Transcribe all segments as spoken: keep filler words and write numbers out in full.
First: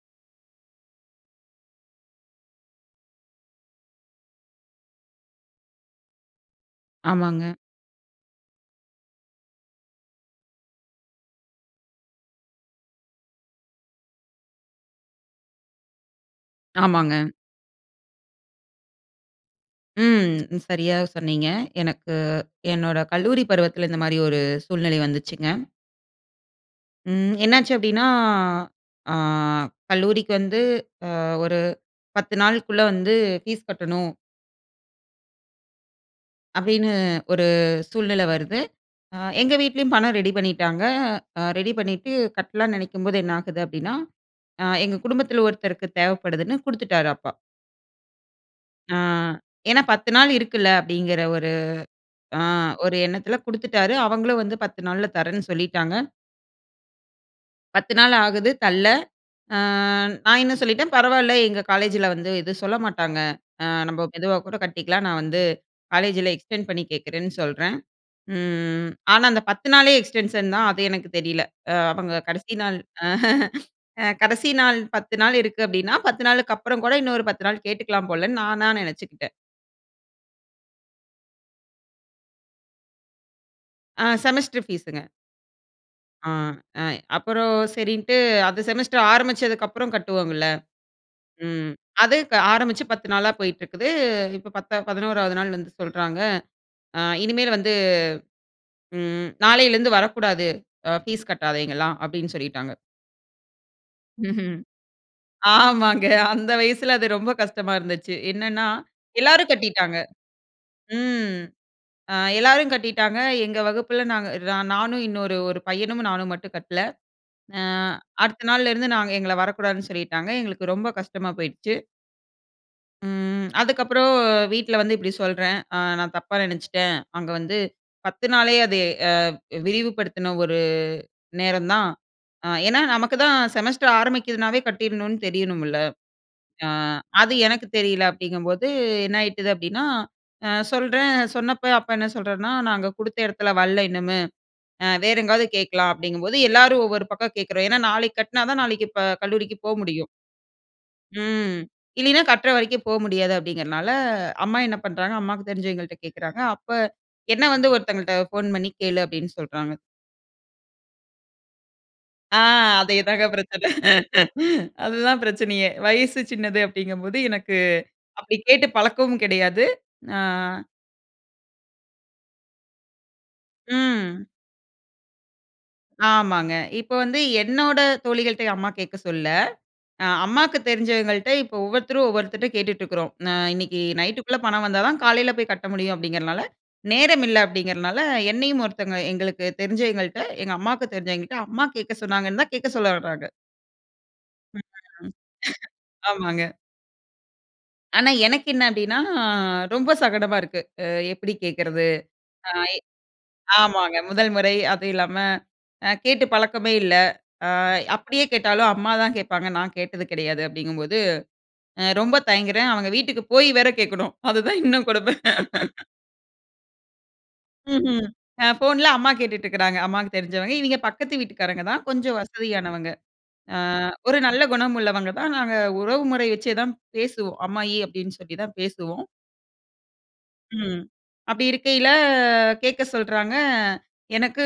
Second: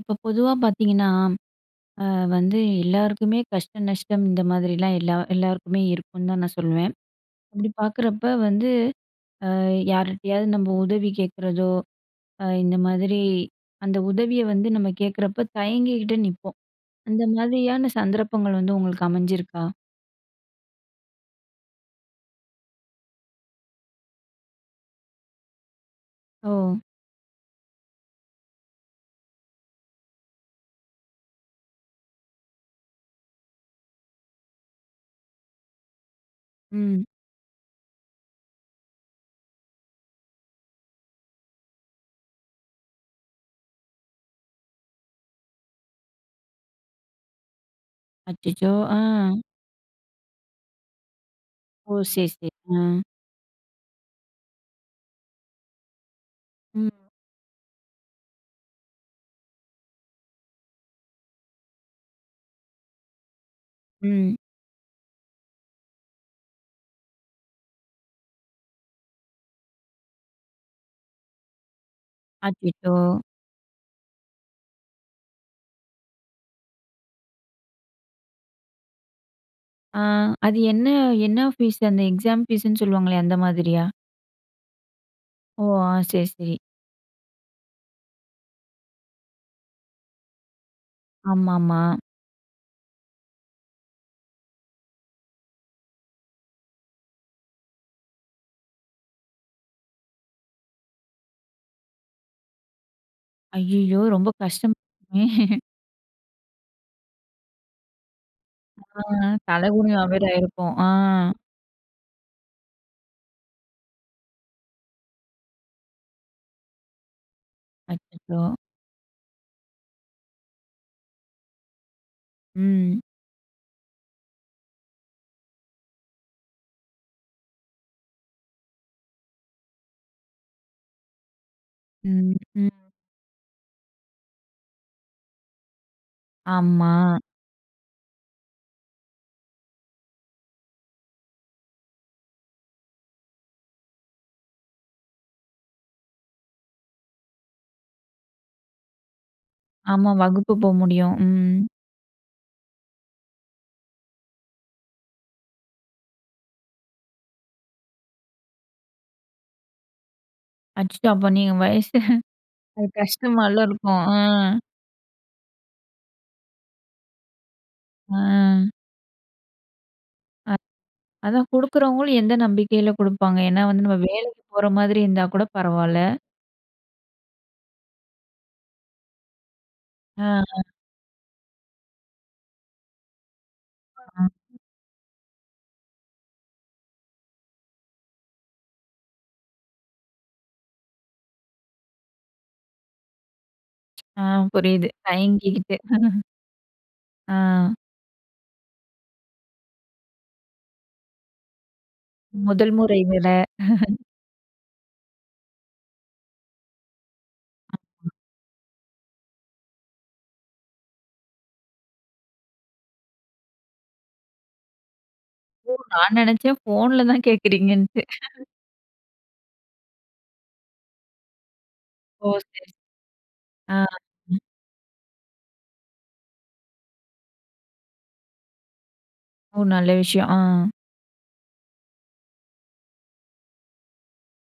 இப்ப பொதுவா பார்த்தீங்கன்னா, அ வந்து எல்லாருக்குமே கஷ்டம், நஷ்டம் இந்த மாதிரிலாம் எல்லா எல்லாருக்குமே இருக்குனு தான் நான் சொல்வேன். ஆமாங்க. அப்டி பாக்குறப்ப வந்து, ஆ யார்கிட்டயாவது நம்ப உதவி கேட்கறதோ, அ இந்த மாதிரி அந்த உதவிய வந்து நம்ம கேட்குறப்ப தயங்கிகிட்டே நிப்போம். அந்த ஆமாங்க. மாதிரியான சந்தர்ப்பங்கள் வந்து உங்களுக்கு அமைஞ்சிருக்கா? ம். சரியா சொன்னீங்க. எனக்கு, என்னோட கல்லூரி பருவத்தில இந்த மாரி ஒரு, சூழ்நிலை வந்துச்சுங்க. ஓ! ம். என்னாச்சு அப்டின்னா, ஆ கல்லூரிக்கு வந்து அ ஒரு பத்து நாளுக்குள்ள வந்து ஃபீஸ்கட்டணும். அப்டீன்னு ம். ஒரு சூழ்நில வருது. அ எங்க வீட்டிலேயும் பணம் ரெடி பண்ணிட்டாங்க. அ ரெடி பண்ணிட்டு கட்டலான்னு நெனைக்கும்போது என்ன ஆகுது அப்டின்னா, அ எங்க குடும்பத்தில ஒருத்தருக்கு தேவப்படுதுன்னு குடுத்துட்டாரு அப்பா. அச்சச்சோ! ஆ ஆ. ஏனா பத்து நாள் இருக்குல்ல அப்டீங்குற ஒரு, ஓ! சரி, ஆ சரி. அ. ஒரு எண்ணத்தில குடுத்துட்டாரு. அவங்களும் வந்து பத்து நாள்ல தரேன்னு சொல்லிட்டாங்க. ம். பத்து நாள் ஆகுது தல்ல. ஆ, நான் என்ன சொல்லிட்டேன், "பரவால்ல எங்க காலேஜில வந்து எதுவும் சொல்ல மாட்டாங்க. அ நம்ப ம். மெதுவா கூட கட்டிக்கலாம் நான் வந்து காலேஜில எக்ஸ்டெண்ட் பண்ணி கேட்குறேன்னு" சொல்றேன். ம் ஆனா, அந்த பத்து நாளே எக்ஸ்டென்ஷன் தான் அது எனக்கு தெரில. அ அவங்க கடைசி நாள். அச்சச்சோ! அ கடைசி நாள் பத்து நாள் இருக்கு அப்டீன்னா பத்து நாளுக்கு அப்புறம் கூட இன்னும் ஒரு பத்து நாள் கேட்டுக்கலாம் போலன்னு நானா நெனச்சுக்குட்டேன். ஆ அது என்ன என்ன ஃபீஸு? அந்த எக்ஸாம் ஃபீஸுன்னு சொல்லுவாங்களே அந்த மாதிரியா? ஆ, செமஸ்டர் ஃபீஸுங்க. ஓ! ஆ சரி, ஆ சரி. அய் அப்புறம் செரின்ட்டு அது செமஸ்டர் ஆரம்பிச்சதுக்கப்புறம் கட்டுவோம்ல்ல. ம், ஆமாமா. அது க ஆரம்பிச்சு பத்து நாளா போயிட்டு இருக்குது, இப்போ பத்தா பதினோராவது நாள் வந்து சொல்றாங்க, அ "இனிமேல் வந்து, ம், நாளைலருந்து வரக்கூடாது, அ ஃபீஸ் கட்டாதவைங்கலாம்" அப்டின்னு சொல்லிட்டாங்க. ஐயயோ, ரொம்ப ம்ஹ்ம். கஷ்டமா இருக்குமே. ஆமாங்க அந்த வயசுல அது ரொம்ப கஷ்டமா இருந்துச்சு. என்னன்னா [unintelligible] ஆ எல்லாரும் கட்டிட்டாங்க. தலகுனிவா வேற ஆயிருக்கும், அ. ம். அ எல்லாரும் கட்டிட்டாங்க எங்க வகுப்புல, நாங்க நா நானும் இன்னொரு ஒரு பையனும், நானும் மட்டும் கட்டல. அ அச்சசோ. அடுத்த நாள்லருந்து நாங்க எங்கள வரக்கூடாதுன்னு சொல்லிட்டாங்க. எங்களுக்கு ரொம்ப கஷ்டமா போயிருச்சு. ம். ம், அதுக்கப்புறம் வீட்ல வந்து இப்டி சொல்றேன், அ "நான் தப்பா நெனச்சுட்டேன் அங்க வந்து பத்து நாளே அது அ விரிவுப்படுத்துன ஒரு நேரம் தான்." ம், அ ஏன்னா, ம். நமக்குதான் செமஸ்டர் ஆரம்பிக்குதுனாவே கட்டிடணும்னு தெரியணும்ல்ல. அ ஆமா. அது எனக்கு தெரியல, அப்டிங்கும்போது என்ன ஆயிட்டுது அப்டின்னா, அ சொல்றேன், சொன்னப்போ அப்பா என்ன சொல்றாருனா, "நாங்க கொடுத்த இடத்துல வல்ல இன்னுமே, அ வேற எங்காவது கேக்கலாம்" அப்டிங்கும்போது எல்லாரும் ஒவ்வொரு பக்கம் கேக்குறோம். ஏன்னா நாளைக்கு கட்டுனா தான் நாளைக்கு இப்ப கல்லூரிக்கு போக முடியும் ஆமா, வகுப்பு போக முடியும், ம், ம். இல்லின்னா கட்ற வரைக்கும் போக முடியாது, அப்டிங்குறனால அம்மா என்ன பண்றாங்க அம்மாக்கு தெரிஞ்சவைங்கள்ட்ட கேட்குறாங்க. அப்ப, என்ன வந்து "ஒருத்தங்கள்ட்ட ஃபோன் பண்ணி கேளு" அப்டினு சொல்றாங்க. அச்சச்சோ! அப்ப நீங்க வயசு அது ஆ அது அதே தாங்க கஷ்டமால பிரச்சன. இருக்கும்! ஆ. அதுதான் பிரச்சனையே. வயசு சின்னது அப்டிங்கம்போது எனக்கு அப்டி கேட்டு ம். பழக்கமும் கிடையாது. ஆ அ அதான் குடுக்குறவங்களும் எந்த நம்பிக்கையில குடுப்பாங்க? ஏனா வந்து நம்ம ம். வேலைக்கு போற மாதிரி இருந்தா கூட பரவால்ல. ஆமாங்க. இப்போ வந்து, என்னோட தோழிகள்ட்டயே அம்மா கேக்க சொல்லல. ஆ, ஆ, அம்மாக்கு அ. தெரிஞ்சவங்கள்ட்ட இப்போ ஒவ்வொருத்தரும் ஒவ்வொருத்தர்ட்ட கேட்டுட்டுருக்குறோம். நா இன்னைக்கு நைட்டுக்குள்ள [unintelligible] பணம் வந்தா தான் காலைல போய் கட்ட முடியும் அப்டிங்கறனால நேரம் இல்ல அப்டிங்கிறனால, என்னையும் ஒருத்தவங்க எங்களுக்கு தெரிஞ்சவயங்கள்ட்ட எங்க அம்மாவுக்கு தெரிஞ்சவயங்கள்கிட்ட அம்மா கேக்க சொன்னாங்கன்னு தான், கேட்க சொல்ல வராங்க. ஆ, [unintelligible] புரியிது தயங்கிகிட்டு. ஆமாங்க. ஆ. ஆனா எனக்கு என்ன அப்டின்னா ரொம்ப சங்கடமா இருக்கு அ எப்டி கேக்கறது? முதல் ஆயே முறை வேற. ஆமாங்க. முதல் முறை, அதும் இல்லாம அ கேட்டு பழக்கமே இல்ல, அ [unintelligible] அப்டியே கேட்டாலும் அம்மா தான் கேட்பாங்க, நான் கேட்டது கிடையாது அப்டிங்கும்போது, அ ரொம்ப தயங்குறேன். அவங்க வீட்டுக்கு போயி வேற கேக்கணும் அதுதான் இன்னும் கொடுமை. ஓ! நான் நெனைச்சேன் ஃபோன்ல தான் கேட்கிறீங்கன்ட்டு ம்ஹ்ம். அ ஃபோன்ல அம்மா கேட்டுட்ருக்குறாங்க, அம்மாக்கு தெரிஞ்சவங்க. இவய்ங்க பக்கத்து வீட்டுக்காரங்க தான் கொஞ்சம் ஓ! சரி. வசதியானவங்க. ஆ ஆ, ஒரு ம். நல்ல குணம் உள்ளவங்க தான். நாங்க உறவு முறை வச்சே தான் பேசுவோம். "அம்மாயி" அப்டின்னு சொல்லி தான் பேசுவோம். ஓ! நல்ல விஷயம் ஆ. ம். அப்டி இருக்கையில கேக்க சொல்றாங்க. எனக்கு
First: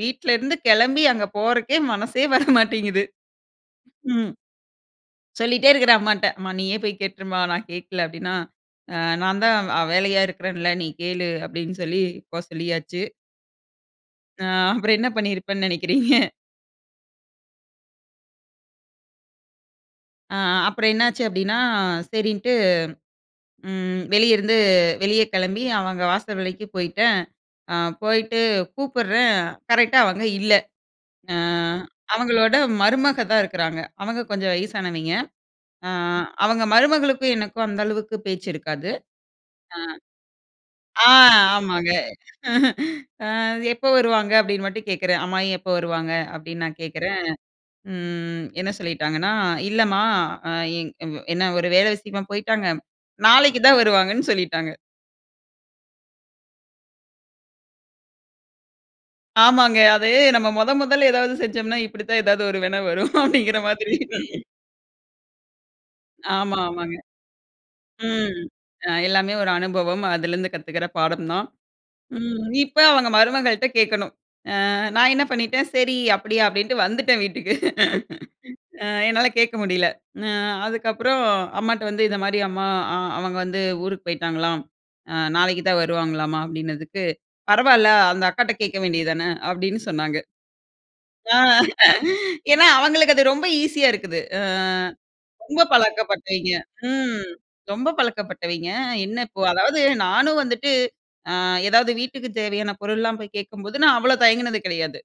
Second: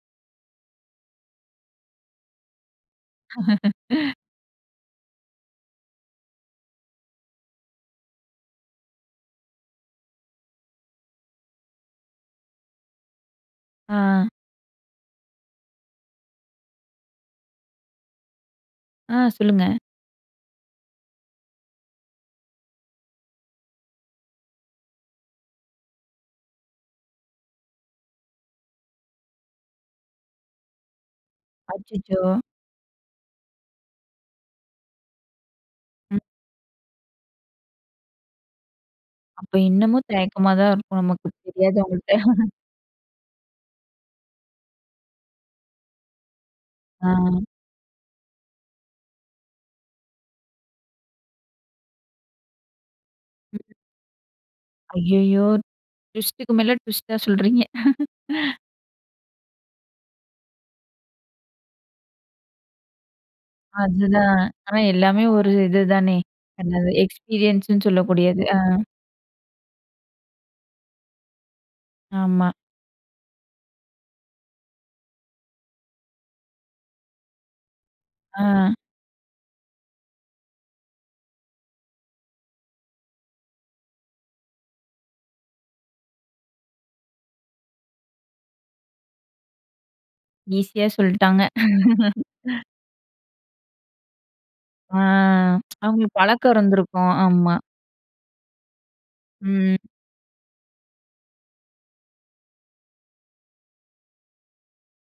வீட்ல இருந்து கெளம்பி அங்க போறக்கே மனசே வர மாட்டேங்குது ம். சொல்லிட்டே இருக்குறேன் அம்மாட்ட. "அம்மா நீயே போய் கேட்டுருமா, நான் கேட்கல" அப்டின்னா ஆ "நான் தான் அ வேலையா இருக்கிறேன்ல, நீ கேளு" அப்டின் சொல்லி, போ சொல்லியாச்சு. ஆ. ஆ அப்புறம் என்ன பண்ணியிருப்பேன்னு நெனைக்கிறீங்க? ஆ, சொல்லுங்க, ஆ, அ அப்புறம் என்னாச்சு அப்டின்னா, சரின்ட்டு ம். வெளியிருந்து வெளிய கெளம்பி அவங்க வாசல் வரைக்கும் போயிட்டேன். ஆ போயிட்டு கூப்புடுறேன் கரெக்டா அவங்க இல்ல. ஆ அச்சச்சோ! அவங்களோட மருமகதான் இருக்குறாங்க. அவங்க கொஞ்சம் வயசானவய்ங்க. ஆ ம். அவங்க மருமகளுக்கும் எனக்கும் அந்த அளவுக்கு பேச்சு இருக்காது. அப்ப ஆ இன்னமும் தயக்கமா தான் இருக்கும் ஆ, நமக்கு ஆமாங்க. தெரியாதவங்கள்ட்ட. "ஆ எப்ப வருவாங்க?" அப்டின் மட்டும் கேக்குறேன். "அம்மாயி எப்ப வருவாங்க?" அப்டின் நான் ஆ. கேட்குறேன். ம் என்ன சொல்லிட்டாங்கன்னா, இல்லமா அ எங் இவ்வ என்ன? ஒரு வேல விஷயமா போயிட்டாங்க. ம். நாளைக்கு தான் வருவாங்கன்னு சொல்லிட்டாங்க. ஐயயோ! ட்விஸ்ட்டுக்கு மேல ட்விஸ்ட்டா சொல்கிறீங்க. ஆமாங்க, அது நம்ம மொத, மொதல்ல எதாவது செஞ்சம்னா, இப்பிடி தான் எதாவது ஒரு வின வரும் அப்பிடிங்கிற மாதிரி அதுதான், ஆனா எல்லாமே ஒரு இதுதானே! ஆமா, என்னது ஆமாங்க. எக்ஸ்பீரியன்ஸ்ன்னு ம், சொல்லக்கூடியது, ஆ அ, எல்லாமே ஒரு அனுபவம், அதிலருந்து கத்துக்கிற பாடம் தான். ம், ஆமா. இப்ப அவுங்க மருமகள்ட்ட கேட்கணும், ஆ, நான் என்ன பண்ணிட்டேன், சரி அப்பிடியா! அப்பிடின்ட்டு வந்துட்டேன் வீட்டுக்கு ஆ. ஆ, என்னால கேட்க முடியல, ம் ஆ, அதுக்கு அப்புறம் அம்மாட்ட வந்து, இந்த மாதிரியாம் அம்மா அ "அவங்க வந்து ஊருக்கு போயிட்டாங்களாம், அ, நாளைக்கு தான் வருவாங்களாம்மா" அப்பிடினதுக்கு, பரவால்ல, அந்த அக்காட்ட கேட்க வேண்டியது தான, அப்பிடின்னு சொன்னாங்க. ஈசியா ஆ சொல்ட்டாங்க. ஏனா அவங்களுக்கு அது ரொம்ப ஈசியா இருக்குது. அ ஆ ரொம்ப அவுங்களுக்கு பழக்கம் பழக்கப்பட்டவைங்க இருந்திருக்கும், ம், ஆமா. ரொம்ப பழக்கப்பட்டவைங்க என்னப்போ ம். அதாவது நானும் வந்துட்டு, ஆ, ஏதாவது வீட்டுக்கு தேவையான பொருள் எல்லாம் போய் கேட்கும்போது, நான் அவ்வள தயங்கினது கிடையாது,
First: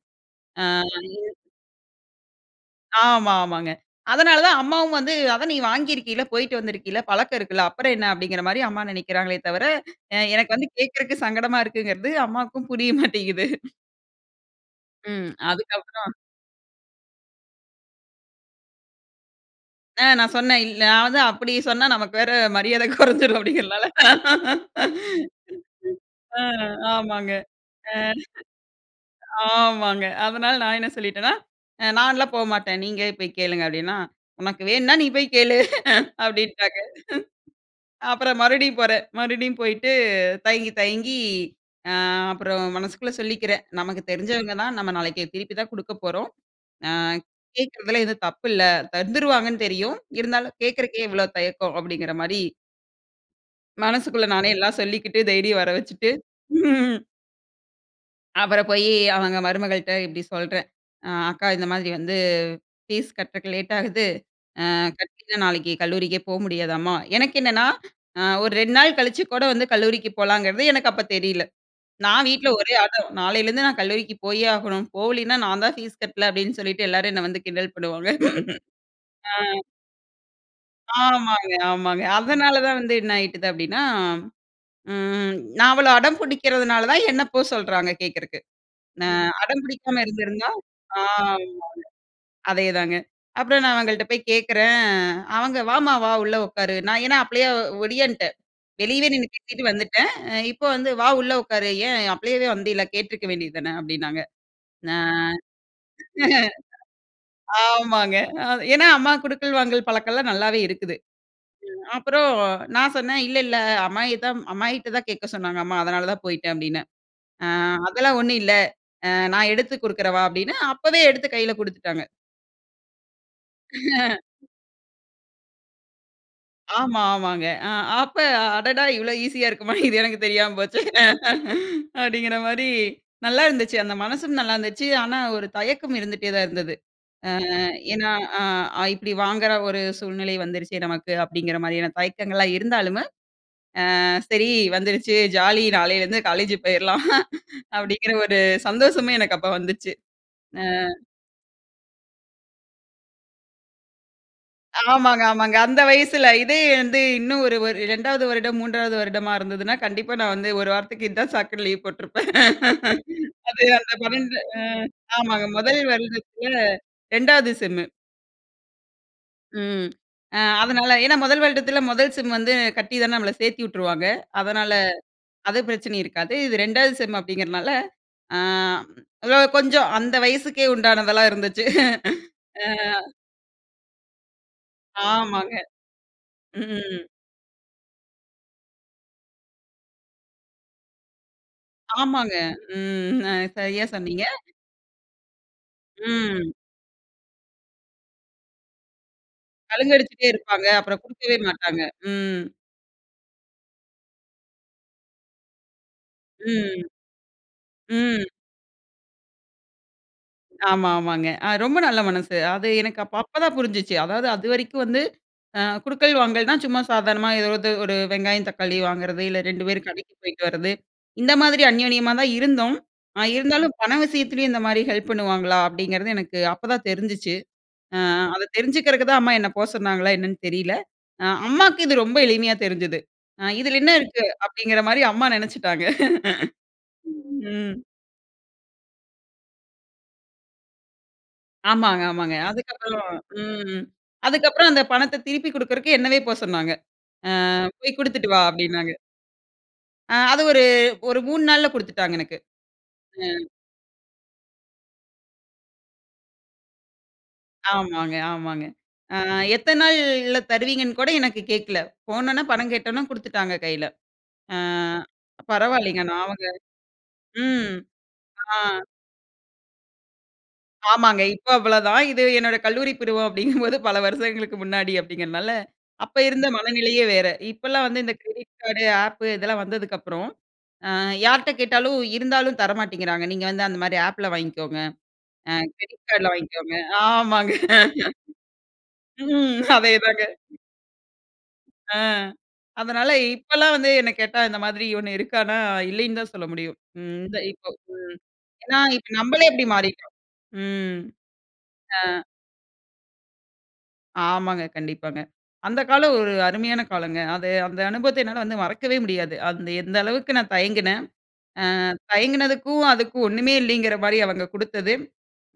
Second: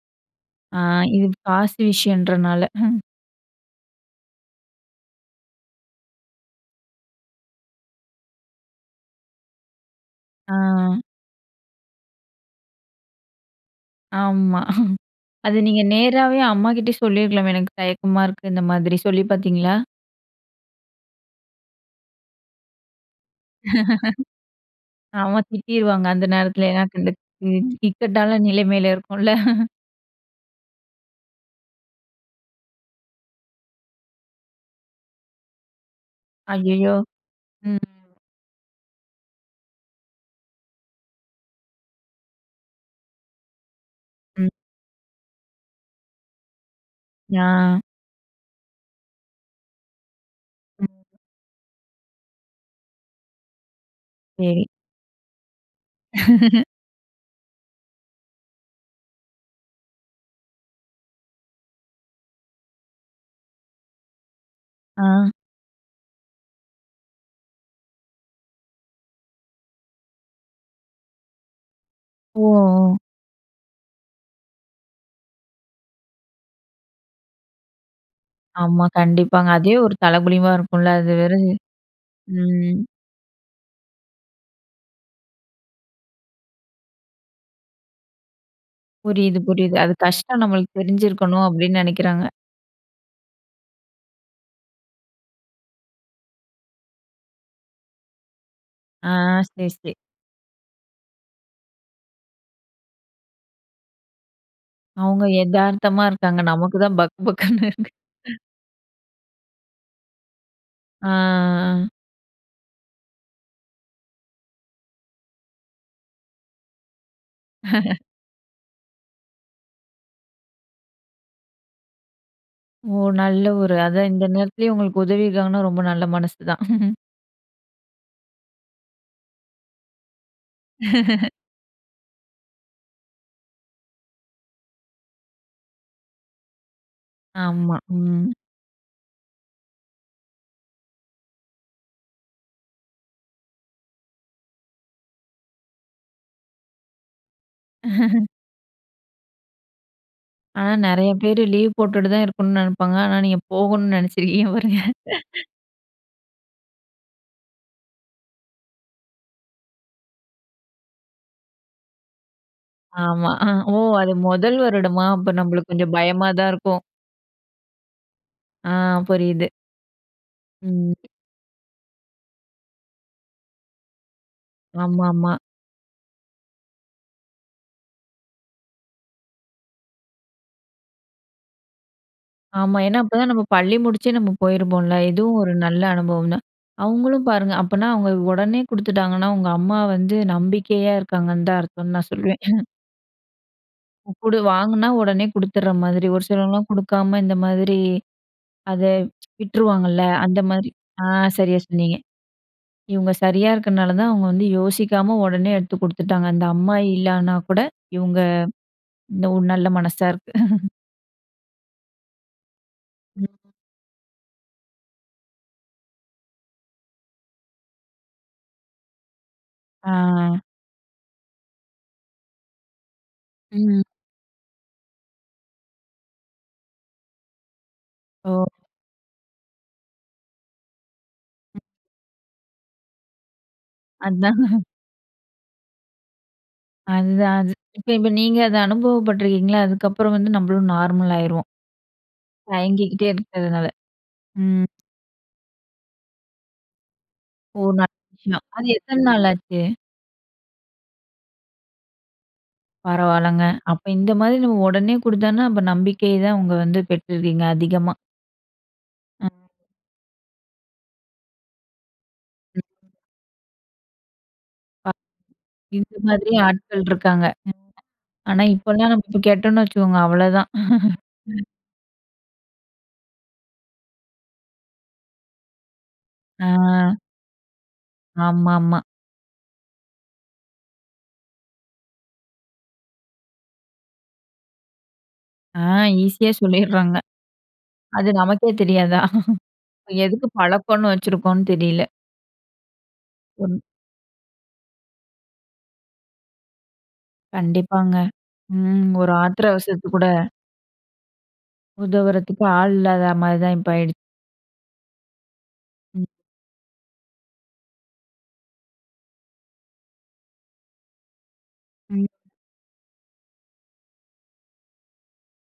ஆ ஆ, இது இது காசு விஷயன்றனால, ஆமா, ஆமாங்க. அதனால தான் அம்மாவும் வந்து, அதான் நீ வாங்கியிருக்கீல, போயிட்டு வந்திருக்கீல, பழக்கம் இருக்குல்ல, அப்புறம் என்ன? அப்பிடிங்கிறமாரி அம்மா நினைக்கிறாங்களே தவர எ எனக்கு வந்து ஆ. கேக்குறக்கு சங்கடமா இருக்குங்கிறது அம்மாவுக்கும் புரிய மாட்டேங்குது ஆமா. ம். அது நீங்க அதுக்கப்புறம் நேராவே அம்மாகிட்ட சொல்லியிருக்கலாமே, எனக்கு தயக்கமா இருக்கு, இந்த மாதிரி சொல்லி பார்த்தீங்களா? அ நான் சொன்னேன், இல் நான் வந்து அப்டி சொன்னா நமக்கு வேற மரியாத கொறஞ்ரும் அப்டிங்கிறனால. ஆமா திட்டிருவாங்க அந்த ஆ நேரத்துல, ஏனா, கண்டு ஆமாங்க. இந் அ இக்கட்டான நிலைமைல இருக்கும்ல. ஆமாங்க. அதனால நான் என்ன சொல்லீட்டேனா, நான்லாம் போ மாட்டேன். நீங்களே போய் கேளுங்க அப்டினா, உனக்கு வேணும்னா நீ போய் கேளு. அப்டின்ட்டாங்க. ஐயயோ! ம். அப்புறம் மறுபடியும் போறேன். மறுபடியும் போயிட்டு தயங்கி தயங்கி, அ அப்புறம் மனசுக்குள்ள சொல்லிக்கிறேன். நமக்கு ம். தெரிஞ்சவங்க தான், நம்ம நாளைக்கு திருப்பி தான் குடுக்கப் போறோம். அ ஆ. கேக்கிறதுல எதுவும் தப்பு இல்ல. தந்துருவாங்கன்னு தெரியும். இருந்தாலும் கேட்குறதுக்கே ம். இவ்ளோ தயக்கம் அப்டிங்கிற மாரி மனசுக்குள்ள நானே சரி. எல்லாம் சொல்லிக்கிட்டு தைரியம் வரவச்சுட்டு, அப்பறம் போய், அவங்க மருமகள்ட்ட இப்டி சொல்றேன், அ அக்கா இந்த மாதிரி வந்து, ஃபீஸ் கட்டுறக்கு லேட் ஆகுது. அ ஆ. கட்டிட்டா நாளைக்கு கல்லூரிக்கே போ முடியாதாம்மா. எனக்கென்னன்னா, அ ஒரு ரெண்டு நாள் கழிச்சு கூட வந்து கல்லூரிக்கு போலாங்கிறது எனக்கு அப்ப தெரில. நான் வீட்ல ஒரே ஓ! அடம். நாலேருந்து நான் கல்லூரிக்கு போயே ஆகணும். போகலைன்னா நான் தான் ஃபீஸ் கட்ல அப்டின்னு சொல்லிட்டு எல்லாரும் என்ன வந்து கிண்டல் பண்ணுவாங்க. ஆமா, அ. கண்டிப்பாங்க. அதே ஒரு தலகுனிவா இருக்கும்ல. அது வேற, ஆமாங்க, ஆமாங்க. அதனால தான் ம். வந்து என்ன ஆயிட்டது அப்டின்னா, ம் நான் அவ்வளோ அடம் புடிக்கிறதுனால தான் என்ன போ சொல்றாங்க கேட்குறதுக்கு. ந புரியுது புரியுது. அது அடம்பிடிக்காம கஷ்டம் இருந்திருந்தா நம்மளுக்கு ஆமாங்க, தெரிஞ்சிருக்கணும், அப்டின்னு நெனைக்கிறாங்க. அதேதாங்க. அப்றம் நான் அவங்கள்ட்ட போய் கேட்கிறேன், அவங்க "வாம்மா வா! உள்ளே உட்காரு". நான் ஏன்னா அப்ளையே ஒடியான்ட்டேன். வெளியவே ஆ. நின்னு பேசிட்டு சரி, சரி. வந்துட்டேன். இப்போ வந்து, வா உள்ள உட்காரு. ஏன் அப்ளையவே வந்தீல்ல, கேட்ருக்க வேண்டியதானே அப்டின்னாங்க. அ, அவங்க எதார்த்தமா இருக்காங்க. நமக்கு தான் பக் பக்னு இருக்கு. ஆமாங்க. ஏன்னா அம்மா குடுக்கல், வாங்கல் பழக்கம்லாம் நல்லாவே இருக்குது. ஆ. அப்றம் நான் சொன்னேன் இல்லல்ல. "அம்மாயி தான், அம்மாயிக்கிட்ட தான் கேட்க சொன்னாங்க அம்மா." அதனால தான் போய்ட்டேன் அப்டின்னே. அ அதெல்லாம் ஒண்ணும் இல்ல. அ நான் எடுத்து குடுக்றவா அப்டின்னு, அப்பவே எடுத்து கையில குடுத்துட்டாங்க. ஓ நல்ல ஒரு அதான் இந்த நேரத்துலயே உங்களுக்கு உதவி இருக்காங்கனா ரொம்ப நல்ல மனசு தான்! ஆமா, ஆமாங்க. அ அப்ப அடடா, இவ்ளோ ஈஸியா இருக்குமா! இது எனக்கு தெரியாம போச்சே! அப்படிங்கிற மாதிரி, நல்லா இருந்துச்சு. அந்த மனசும் நல்லா இருந்துச்சு, ஆனா ஒரு தயக்கம் இருந்துட்டே தான் இருந்தது. அ ஆமா, ஏன்னா ம். அ இப்படி வாங்குற ஒரு சூழ்நிலை வந்துருச்சு நமக்கு, அப்படிங்கிற மாதிரியான தயக்கங்கள்லாம் இருந்தாலுமு, அ சரி வந்துருச்சு. ஜாலி நாளேலிருந்து காலேஜ் போயிரலாம். அப்படிங்கிற ஒரு சந்தோஷமே எனக்கு அப்ப வந்துச்சு. அ. ஆனா, நெறைய பேர் லீவ் போட்டுட்டு தான் இருக்கணும்னு நினைப்பாங்க. ஆனா நீங்க போகணும்னு நினைச்சிருக்கீங்க பாருங்க. ஆமாங்க, ஆமாங்க அந்த வயசுல இதே வந்து, இன்னும் ஒரு ஒரு இரண்டாவது வருடம், மூன்றாவது வருடமா இருந்ததுன்னா, கண்டிப்பா நான் வந்து ஒரு வாரத்துக்கு, இதுதான் சாக்குனு லீவு போட்ருப்பன். ஆமா, அ அது ஓ, அந்த அது [unintelligible] முதல் அ, வருடமா அப்ப ஆமாங்க, நம்மளுக்கு முதல் கொஞ்சம் பயமா தான் வருடத்தில இருக்கும். இரண்டாவது செம்மு அ, புரியுது. ம். அ அதனால ம். ஏன்னா, முதல் வருடத்தில முதல் செம் வந்து கட்டி தான நம்ம சேர்த்து வுட்டுருவாங்க. அதனால ஆமாமா. அது பிரச்சனை இருக்காது. இது இரண்டாவது செம் அப்படிங்கிறனால, அ ம் லோ கொஞ்சம். அந்த வயசுக்கே உண்டானதெல்லாம் இருந்துச்சு. அ. ஆமா ஏன்னா, அப்பதான் நம்ம பள்ளி முடிச்சு நம்ம போயிருப்போம்ல, இதுவும் ஒரு ஆமாங்க. நல்ல அனுபவம் தான். ம்ஹ்ம். அவங்களும் பாருங்க அப்பன்னா அவங்க உடனே கொடுத்துட்டாங்கன்னா, உங்க அம்மா வந்து நம்பிக்கையா இருக்காங்கன்னு தான் அர்த்தம் நான் ஆமாங்க. சொல்லுவேன். ம் அ சரியா சொன்னீங்க. கொடு வாங்கினா உடனே கொடுத்துடுற மாதிரி, ஒரு ம். சிலவங்கலாம் கொடுக்காம இந்த மாதிரி அதை கலங்க விட்டுருவாங்கல்ல. அடிச்சிட்டே அந்த இருப்பாங்க. மாதிரி. அப்புறம் அ, கொடுக்கவே சரியா மாட்டாங்க. சொன்னீங்க. ம். இவங்க சரியா இருக்கிறதுனால தான் அவங்க வந்து யோசிக்காம உடனே எடுத்து கொடுத்துட்டாங்க, அந்த அம்மா ம். இல்லன்னா கூட இவங்க ம். இந்த ஒ நல்ல மனசா இருக்கு. ஆமா, ஆமாங்க. அ ரொம்ப நல்ல மனசு, அது எனக்கு அப் அப்பதான் புரிஞ்சுச்சு. அதாவது அதுவரைக்கும் வந்து, அ கொடுக்கல், வாங்கல்னா சும்மா சாதாரணமா ஏதோ ஒரு இது, ஒரு வெங்காயம் தக்காளி வாங்குறது. இல்ல ரெண்டு பேரும் கடைக்கு ஆ. போயிட்டு வரது, இந்த மாதிரி அந்நியோன்மா தான் இருந்தோம். இருந்தாலும் ம். பண விஷயத்திலயும் இந்த மாதிரி ஹெல்ப் பண்ணுவாங்களா? அப்படிங்கிறது எனக்கு அப்பதான் தெரிஞ்சிச்சு. அ ஓ. அத தெரிஞ்சுக்கிறக்கு தான் அம்மா என்ன போ சொன்னாங்களா என்னென்னு தெரில. அ அம்மாவுக்கு இது ரொம்ப எளிமையா தெரிஞ்சுது. இதில என்ன இருக்கு அதான். அப்படிங்கிற மாரி அம்மா நினைச்சிட்டாங்க. அதுதான். ம். இப்ப இப்ப நீங்க அத அனுபவப்பட்டுருக்கீங்களா? அதுக்கப்புறம் வந்து நம்மளும் நார்மல் ஆயிருவோம். ஆமாங்க ஆமாங்க. அதுக்கு அப்புறம், தயங்கிகிட்டே இருக்கிறதுனால. ம். அதுக்கு ம். அப்புறம் அந்த பணத்த திருப்பிக் கொடுக்கறக்கு, என்னவே போக சொன்னாங்க. அ ஓ, நல்ல போய் "கொடுத்துட்டு வா" விஷயம். அது அப்படின்னாங்க. எத்தன நாள் ஆச்சு? அது ஒரு, ஒரு மூணு நாள்ல கொடுத்துட்டாங்க எனக்கு. அ. பரவாயில்லங்க. அப்ப இந்த மாதிரி நம்ம உடனே கொடுத்தான்னா அப்ப நம்பிக்கை தான் உங்க வந்து பெற்றிருக்கீங்க அதிகமா. ஆமாங்க. ஆமாங்க. அ ம். எத்தன நாள்ல தருவீங்கன்னு கூட எனக்கு கேட்கல. போனவுன்ன பணம் ம். கேட்வுன்ன குடுத்துட்டாங்க கையில. அ [unintelligible] இந்த பரவாயில்லங்க! நான் மாதிரி அவங்க ஆட்கள் இருக்காங்க. ம், ஆனா ஆ. இப்பல்லாம் நம்ம போய் கேட்டோன்னு வச்சுக்கோங்க அவ்ளோதான். ஆமாங்க. ம். இப்ப அவ்ளதான். இது என்னோட கல்லூரி பருவம் அப்பிடிங்கும்போது பல வருஷங்களுக்கு முன்னாடி அப்பிடிங்கிறனால, அப்போ இருந்த ஆ. மனநிலையே வேற. இப்பல்லாம் வந்து இந்த கிரெடிட் ஆமாம்மா. கார்டு, அப் இதெல்லாம் வந்ததுக்கப்புறம் அ யார்ட்ட கேட்டாலும், இருந்தாலும் தர மாட்டேங்கிறாங்க. நீங்க வந்து அந்தமாரி அப்ல வாங்கிக்கோங்க. அ ஆ கிரெடிட் ஈஸியா கார்ட்ல வாங்கிக்கோங்க. சொல்லிட்றாங்க. ஆமாங்க. அது நமக்கே தெரியாதா? ம். அதேதாங்க. எதுக்கு பழக்கம்ன்னு வச்சிருக்கோன்னு தெரியல. அ, அதனால ம். இப்பல்லாம் வந்து என்ன கேட்டா, இந்த மாதிரி ஒண்ணு இருக்கான்னா, இல்லைன்னுதான் சொல்ல முடியும். ம், இந்த இப்போ ம், கண்டிப்பாங்க. ஏன்னா, ம் இப்ப ஒரு ஆத்திர நம்பளே அப்டி அவசரத்து கூட மாறிட்டோம். ம். ஆ. உதவுறதுக்கு ஆள் இல்லாத மாதிரி தான் இப்ப ஆயிடுச்சு. ஆமாங்க. கண்டிப்பாங்க. அந்த ம். காலம் ஒரு அருமையான காலங்க. அது அந்த அனுபவத்த என்னால வந்து மறக்கவே முடியாது. அந்த எந்த அளவுக்கு நான் தயங்கினேன். ஆ ம். தயங்கினதுக்கும் அதுக்கும் ஒண்ணுமே இல்லேங்கிறமாரி அவுங்க கொடுத்தது.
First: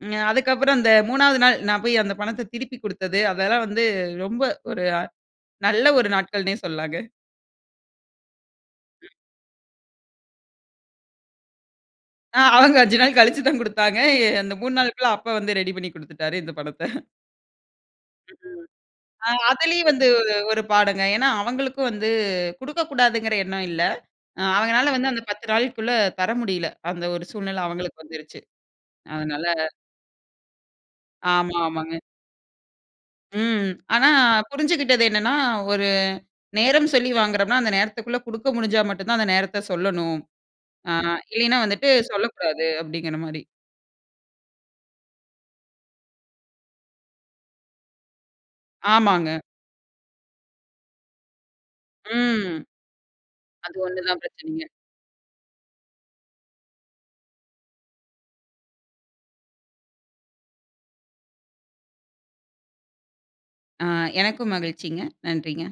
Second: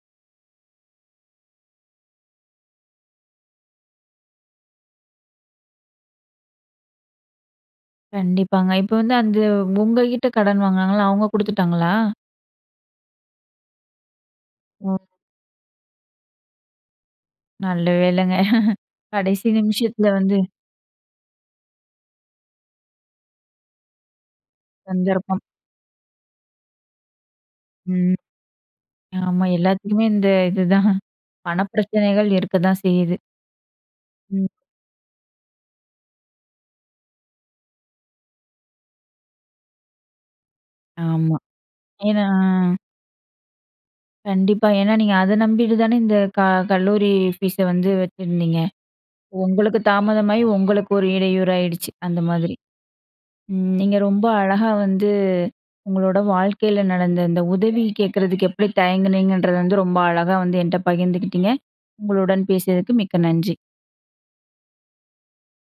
ம் அதுக்கப்பறம் அந்த மூணாவது நாள் நான் போய் அந்த பணத்த திருப்பிக் குடுத்தது, அதெல்லாம் வந்து ரொம்ப ஒரு நல்ல ஒரு நாட்கள்னே சொல்லலாங்க. கண்டிப்பாங்க இப்ப ம். வந்து அந்த உங்ககிட்ட கடன் வாங்குனாங்கல்ல. அவுங்க குடுத்துட்டாங்களா? ஆ அவங்க அஞ்சு நாள் கழிச்சு தான் கொடுத்தாங்க. அந்த மூணு ஓ! நாளுக்குள்ள அப்பா வந்து ரெடி பண்ணி குடுத்துட்டாரு, இந்த பணத்த. நல்ல வேளங்க. ம் ஆ, கடைசி அதுலயும் நிமிஷத்தில வந்து ஒரு, வந்து, ஒரு பாடுங்க. ஏன்னா அவுங்களுக்கும் வந்து குடுக்கக்கூடாதுங்கிற எண்ணம் இல்ல. அ அவங்கனால வந்து அந்த சந்தர்ப்பம். பத்து நாளுக்குள்ள தர முடியல. அந்த ஒரு சூழ்நில அவங்களுக்கு ம். வந்துருச்சு. அதனால, ஆமா. எல்லாத்துக்குமே இந்த இதுதான். ஆமா, பண ஆமாங்க. பிரச்சனைகள் இருக்கத்தான் செய்யுது. ம். ஆனா, ம். புரிஞ்சிக்கிட்டது என்னன்னா, ஒரு நேரம் சொல்லி வாங்குறோம்ன்னா, அந்த நேரத்துக்குள்ள குடுக்க முடுஞ்சா மட்டும் தான் அந்த நேரத்த சொல்லணும். ஆ ஆமா இல்லன்னா வந்துட்டு ஏன்னா, சொல்லக்கூடாது அப்பிடிங்கிறமாரி. கண்டிப்பா. ஏன்னா, நீங்க அத நம்பிட்டு தானே இந்த க கல்லூரி ஃபீஸ் வந்து வச்சுருந்தீங்க. ஆமாங்க. உங்களுக்கு தாமதமாகி உங்களுக்கு ஒரு இடையூறாகிடுச்சு. அந்த மாதிரி. ம். ம். அது நீங்க ஒண்ணுதான் ரொம்ப பிரச்சனைங்க. அழகா வந்து உங்களோட வாழ்க்கையில நடந்த இந்த உதவி கேட்கிறதுக்கு எப்பிடி தயங்கினீங்கன்றது வந்து ரொம்ப அழகா வந்து என்ட்ட பகிர்ந்துக்கிட்டீங்க. உங்களுடன் பேசியதுக்கு மிக்க நன்றி. ஆ எனக்கும் மகிழ்ச்சிங்க. நன்றிங்க.